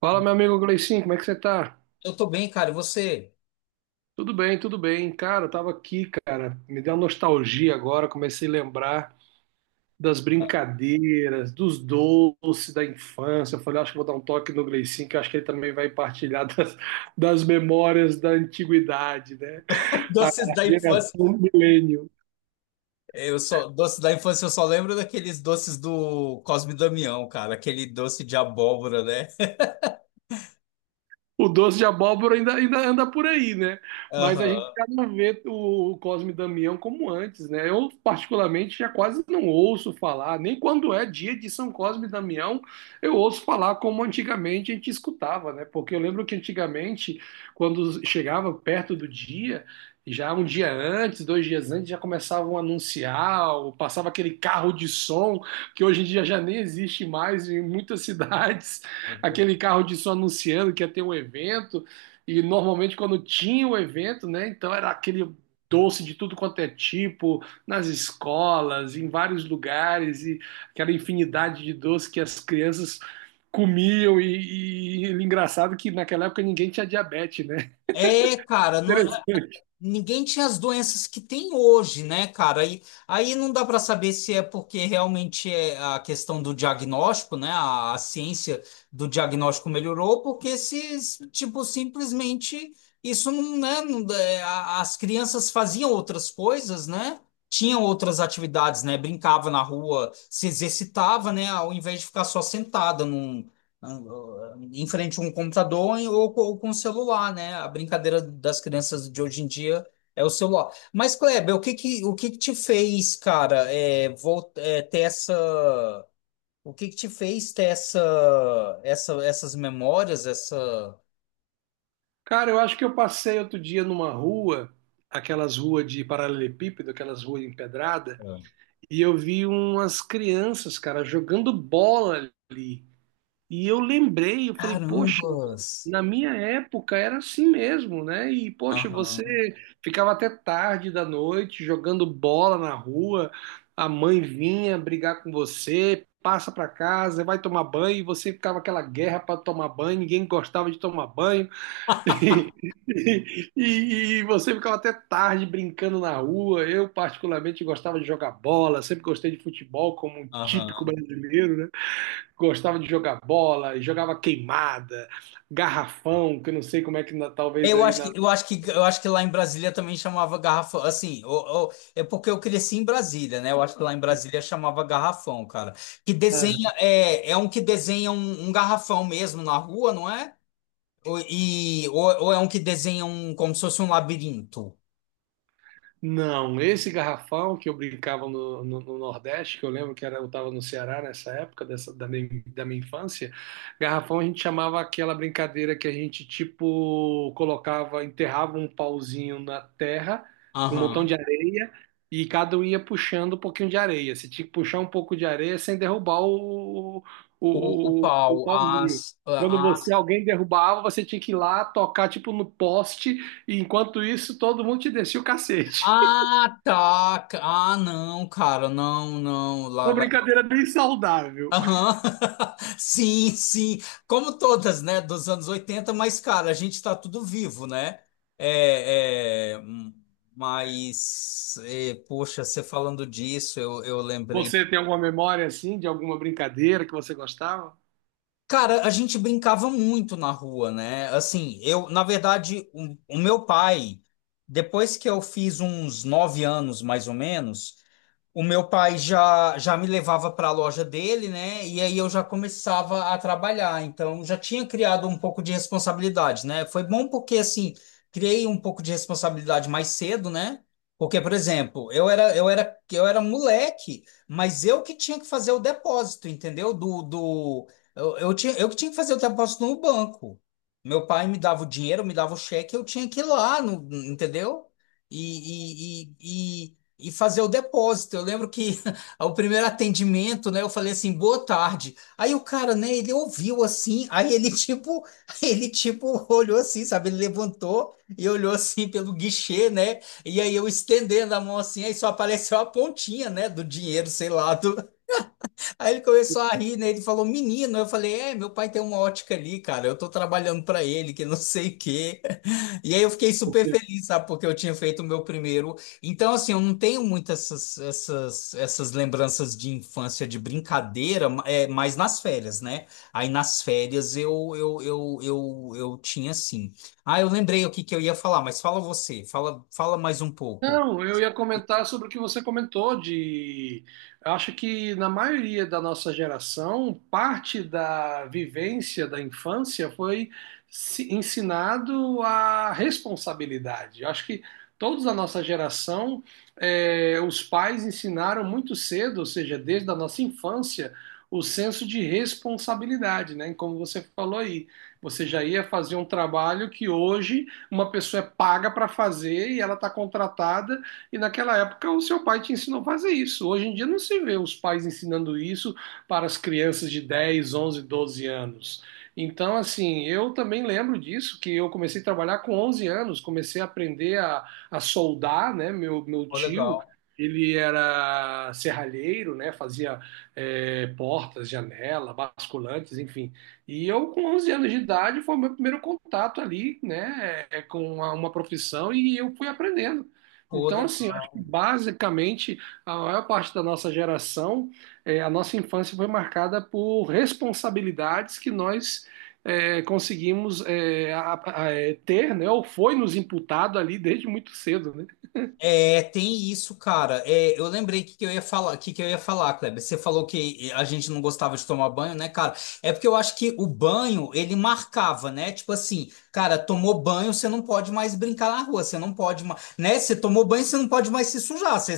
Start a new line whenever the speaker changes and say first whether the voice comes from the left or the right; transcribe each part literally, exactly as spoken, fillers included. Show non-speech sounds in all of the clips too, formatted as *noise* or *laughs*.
right: Fala, meu amigo Gleicinho, como é que você tá?
left: Eu tô bem, cara. E você?
right: Tudo bem, tudo bem. Cara, eu tava aqui, cara, me deu uma nostalgia agora, comecei a lembrar das brincadeiras, dos doces da infância. Eu falei, acho que vou dar um toque no Gleicinho, que eu acho que ele também vai partilhar das, das memórias da antiguidade, né?
left: *laughs*
right: A
left: Doces da infância.
right: geração milênio.
left: Eu só, doces da infância eu só lembro daqueles doces do Cosme e Damião, cara. Aquele doce de abóbora, né?
right: O doce de abóbora ainda, ainda anda por aí, né?
left: *laughs*
right: Mas a gente
left: Aham.
right: já não vê o Cosme e Damião como antes, né? Eu, particularmente, já quase não ouço falar, nem quando é dia de São Cosme e Damião, eu ouço falar como antigamente a gente escutava, né? Porque eu lembro que antigamente, quando chegava perto do dia, já um dia antes, dois dias antes, já começavam a anunciar, ou passava aquele carro de som que hoje em dia já nem existe mais em muitas *laughs* cidades, aquele carro disso anunciando que ia ter um evento, e normalmente quando tinha o evento, né, então era aquele doce de tudo quanto é tipo, nas escolas, em vários lugares, e aquela infinidade de doce que as crianças comiam, e, e, e engraçado que naquela época ninguém tinha diabetes, né?
left: É,
right: *laughs*
left: cara, não.
right: Interessante.
left: Ninguém tinha as doenças que tem hoje, né, cara? Aí, aí não dá para saber se é porque realmente é a questão do diagnóstico, né? A, a ciência do diagnóstico melhorou, porque se, tipo, simplesmente isso não, né? não- é, a- as crianças faziam outras coisas, né? Tinham outras atividades, né? Brincava na rua, se exercitava, né? Ao invés de ficar só sentada em frente a um computador ou, co- ou com o celular, né? A brincadeira das crianças de hoje em dia é o celular. Mas, Kleber, o que que, o que que te fez, cara, é, vol- é, ter essa... O que que te fez ter essa, essa, essas memórias, essa...
right: Cara, eu acho que eu passei outro dia numa rua, aquelas ruas de paralelepípedo, aquelas ruas empedradas,
left: ah,
right: e eu vi umas crianças, cara, jogando bola ali. E eu lembrei, eu falei, poxa,
left: carambas!
right: na minha época era assim mesmo, né? E poxa, você
left: Aham,
right: ficava até tarde da noite jogando bola na rua, a mãe vinha brigar com você, passa pra casa, vai tomar banho, e você ficava aquela guerra para tomar banho, ninguém gostava de tomar banho. *laughs* E, e você ficava até tarde brincando na rua. Eu particularmente gostava de jogar bola, sempre gostei de futebol como um típico
left: aham.
right: brasileiro, né? Gostava de jogar bola, jogava queimada, garrafão, que eu não sei como é que na- talvez
left: Eu
right: aí
left: acho
right: na,
left: que, eu acho que, eu acho que lá em Brasília também chamava garrafão. Assim, o- o- é porque eu cresci em Brasília, né? Eu acho que lá em Brasília chamava garrafão, cara. Que desenha, é, é um que desenha um, um garrafão mesmo na rua, não é? Ou, e, ou, ou é um que desenha um, como se fosse um labirinto.
right: não, esse garrafão que eu brincava no, no- no Nordeste, que eu lembro que era, eu estava no Ceará nessa época dessa, da, minha, da minha infância, garrafão a gente chamava aquela brincadeira que a gente tipo colocava, enterrava um pauzinho na terra com um montão de
left: Aham.
right: areia e cada um ia puxando um pouquinho de areia. Você tinha que puxar um pouco de areia sem derrubar o,
left: O, o
right: o, o, o
left: pau,
right: pauzinho.
left: as,
right: Quando você
left: as.
right: alguém derrubava, você tinha que ir lá tocar tipo no poste e enquanto isso, todo mundo te descia o cacete. *laughs*
left: Ah, tá. Ah, não, cara, não, não. Lá,
right: Uma
left: lá
right: brincadeira bem saudável.
left: Aham. *laughs* Sim, sim. Como todas, né, dos anos oitenta. Mas, cara, a gente tá tudo vivo, né? É, é, hum, mas, é, poxa, você falando disso, eu, eu lembrei.
right: Você tem alguma memória assim de alguma brincadeira que você gostava?
left: Cara, a gente brincava muito na rua, né? Assim, eu, na verdade, o, o meu pai, depois que eu fiz uns nove anos, mais ou menos, o meu pai já, já me levava para a loja dele, né? E aí eu já começava a trabalhar. Então já tinha criado um pouco de responsabilidade, né? Foi bom porque assim, criei um pouco de responsabilidade mais cedo, né? Porque, por exemplo, eu era eu era eu era moleque, mas eu que tinha que fazer o depósito, entendeu? Do, do eu, eu tinha eu que tinha que fazer o depósito no banco. Meu pai me dava o dinheiro, me dava o cheque, eu tinha que ir lá, no, entendeu? E, e, e, e fazer o depósito. Eu lembro que *laughs* o primeiro atendimento, né, eu falei assim, boa tarde. Aí o cara, né, ele ouviu assim, aí ele tipo, *laughs* ele tipo olhou assim, sabe? Ele levantou e olhou assim pelo guichê, né? E aí eu estendendo a mão assim, aí só apareceu a pontinha, né, do dinheiro, sei lá, do. Aí ele começou a rir, né? Ele falou, menino. Eu falei, é, meu pai tem uma ótica ali, cara. Eu tô trabalhando pra ele, que não sei o quê. *laughs* E aí eu fiquei super
right: Você
left: feliz, sabe? Porque eu tinha feito o meu primeiro. Então, assim, eu não tenho muitas essas, essas, essas lembranças de infância, de brincadeira, ma- é, mas nas férias, né? Aí nas férias eu, eu, eu, eu, eu tinha, assim. Ah, eu lembrei o que que eu ia falar, mas fala você. Fala, fala mais um pouco.
right: Não, eu ia comentar sobre o que você comentou de, eu acho que na maioria da nossa geração, parte da vivência da infância foi se- ensinado a responsabilidade. Eu acho que todos da nossa geração, eh, os pais ensinaram muito cedo, ou seja, desde a nossa infância, o senso de responsabilidade, né? Como você falou aí, você já ia fazer um trabalho que hoje uma pessoa é paga para fazer e ela está contratada, e naquela época o seu pai te ensinou a fazer isso. Hoje em dia não se vê os pais ensinando isso para as crianças de dez, onze, doze anos. Então, assim, eu também lembro disso, que eu comecei a trabalhar com onze anos, comecei a aprender a, a soldar, né? Meu, meu
left: Pô,
right: tio,
left: legal.
right: ele era serralheiro, né? Fazia eh, portas, janela, basculantes, enfim. E eu, com onze anos de idade, foi o meu primeiro contato ali, né, é, com uma, uma profissão e eu fui aprendendo.
left: Pô,
right: Então, assim, eu acho que
left: legal.
right: basicamente a maior parte da nossa geração, é, a nossa infância foi marcada por responsabilidades que nós é, conseguimos é, a- a- é, ter, né, ou foi nos imputado ali desde muito cedo, né?
left: É, tem isso, cara. É, eu lembrei que, que eu ia falar, que, que eu ia falar, Kleber. Você falou que a gente não gostava de tomar banho, né, cara? É porque eu acho que o banho, ele marcava, né? Tipo assim, cara, tomou banho, você não pode mais brincar na rua, você não pode mais, né? Você tomou banho, você não pode mais se sujar. Você,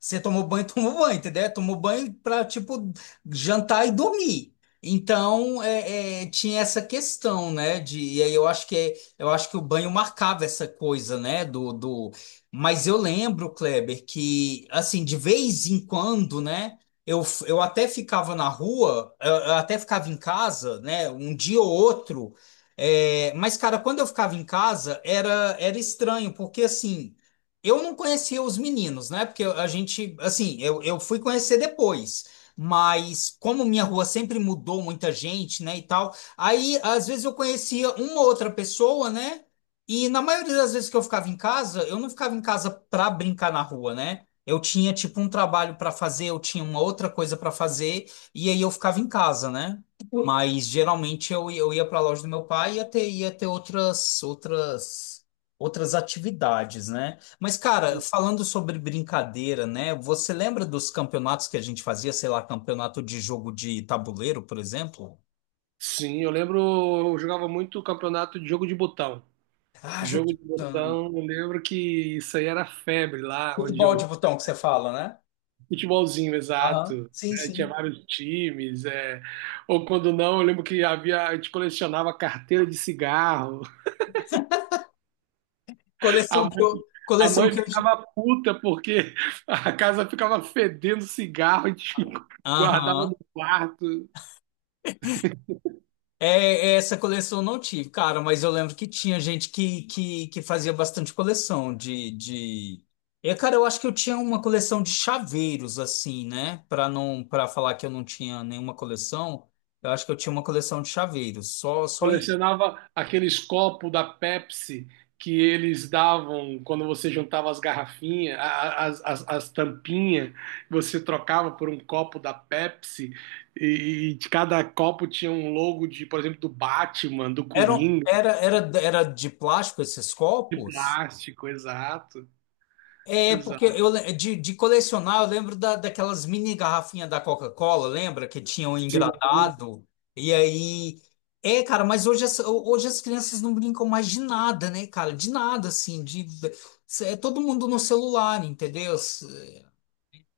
left: você tomou banho, *laughs* tomou banho, entendeu? Tomou banho pra, tipo, jantar e dormir. Então, é, é, tinha essa questão, né? De, e aí eu acho que é- eu acho que o banho marcava essa coisa, né? do, do- mas eu lembro, Kleber, que assim, de vez em quando, né? Eu, eu até ficava na rua, eu, eu até ficava em casa, né? Um dia ou outro. É, mas, cara, quando eu ficava em casa, era, era estranho, porque assim, eu não conhecia os meninos, né? Porque a gente, assim, eu, eu fui conhecer depois. Mas como minha rua sempre mudou muita gente, né, e tal, aí às vezes eu conhecia uma outra pessoa, né? E na maioria das vezes que eu ficava em casa, eu não ficava em casa para brincar na rua, né? Eu tinha tipo um trabalho para fazer, eu tinha uma outra coisa para fazer, e aí eu ficava em casa, né? Mas geralmente eu, eu ia para a loja do meu pai e ia ter, ia ter outras, outras, outras atividades, né? Mas, cara, falando sobre brincadeira, né? Você lembra dos campeonatos que a gente fazia, sei lá, campeonato de jogo de tabuleiro, por exemplo?
right: Sim, eu lembro, eu jogava muito campeonato de jogo de botão.
left: Ah, jogo
right: Jogo
left: de
right: de
left: botão.
right: botão, eu lembro que isso aí era febre lá onde
left: Futebol de
right: eu...
left: botão que você fala, né?
right: Futebolzinho,
left: Aham.
right: exato.
left: Sim,
right: É, tinha
left: sim.
right: vários times, é. Ou quando não, eu lembro que havia, a gente colecionava carteira de cigarro. A
left: Coleção que
right: mãe,
left: eu.
right: a
left: Coleção
right: mãe
left: que eu.
right: ficava puta porque *laughs* a casa ficava fedendo cigarro, a gente *laughs* guardava
left: Aham.
right: no quarto.
left: É, é, essa coleção eu não tive, cara, mas eu lembro que tinha gente que, que, que fazia bastante coleção de, de... É, cara, eu acho que eu tinha uma coleção de chaveiros, assim, né? Para não, para falar que eu não tinha nenhuma coleção, eu acho que eu tinha uma coleção de chaveiros, só, só aí.
right: Colecionava aqueles copos da Pepsi que eles davam quando você juntava as garrafinhas, a- as, as, as tampinhas, você trocava por um copo da Pepsi e, e de cada copo tinha um logo de, por exemplo, do Batman, do
left: Era,
right: Coringa,
left: era, era, era de plástico esses
right: de
left: copos?
right: plástico, exato,
left: É, porque
right: exato.
left: eu le- de, de colecionar, eu lembro da, daquelas mini garrafinhas da Coca-Cola, lembra? Que tinham
right: Sim.
left: engradado. E aí. É, cara, mas hoje as, hoje as crianças não brincam mais de nada, né, cara? De nada, assim. De, é todo mundo no celular, entendeu?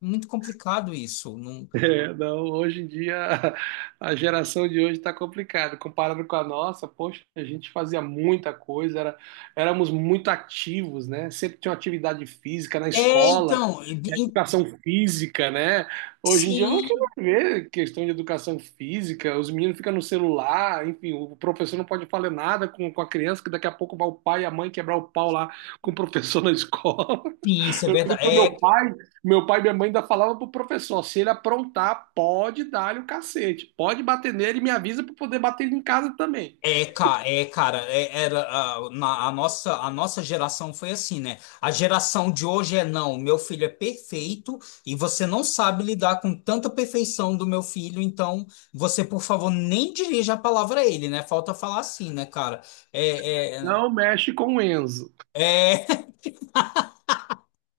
left: Muito complicado isso. Não...
right: É, não, hoje em dia *laughs* a geração de hoje está complicada. Comparado com a nossa, poxa, a gente fazia muita coisa, era, éramos muito ativos, né? Sempre tinha uma atividade física na
left: É,
right: escola,
left: então. e- e-
right: educação física, né? Hoje em dia você
left: Sim,
right: não vê questão de educação física, os meninos ficam no celular, enfim, o professor não pode falar nada com, com a criança, que daqui a pouco vai o pai e a mãe quebrar o pau lá com o professor na *laughs* escola.
left: sim, isso é
right: Eu lembro
left: verdade.
right: que o meu
left: é,
right: pai, meu pai e minha mãe ainda falavam pro professor, se ele aprontar, pode dar-lhe o cacete, pode bater nele e me avisa para poder bater ele em casa também.
left: É, ca- é, cara, é- era, a, na- a nossa, a nossa geração foi assim, né? A geração de hoje é não, meu filho é perfeito e você não sabe lidar com tanta perfeição do meu filho, então você, por favor, nem dirija a palavra a ele, né? Falta falar assim, né, cara? É, é,
right: Não mexe com o Enzo.
left: é,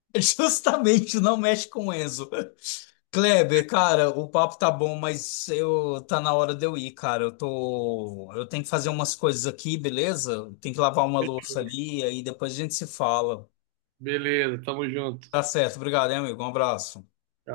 left: *laughs* Justamente, não mexe com o Enzo. Kleber, cara, o papo tá bom, mas eu tá na hora de eu ir, cara. Eu tô, eu tenho que fazer umas coisas aqui, beleza? Tem que lavar uma louça ali, aí depois a gente se fala.
right: Beleza, tamo junto.
left: Tá certo, obrigado, hein, amigo. Um abraço.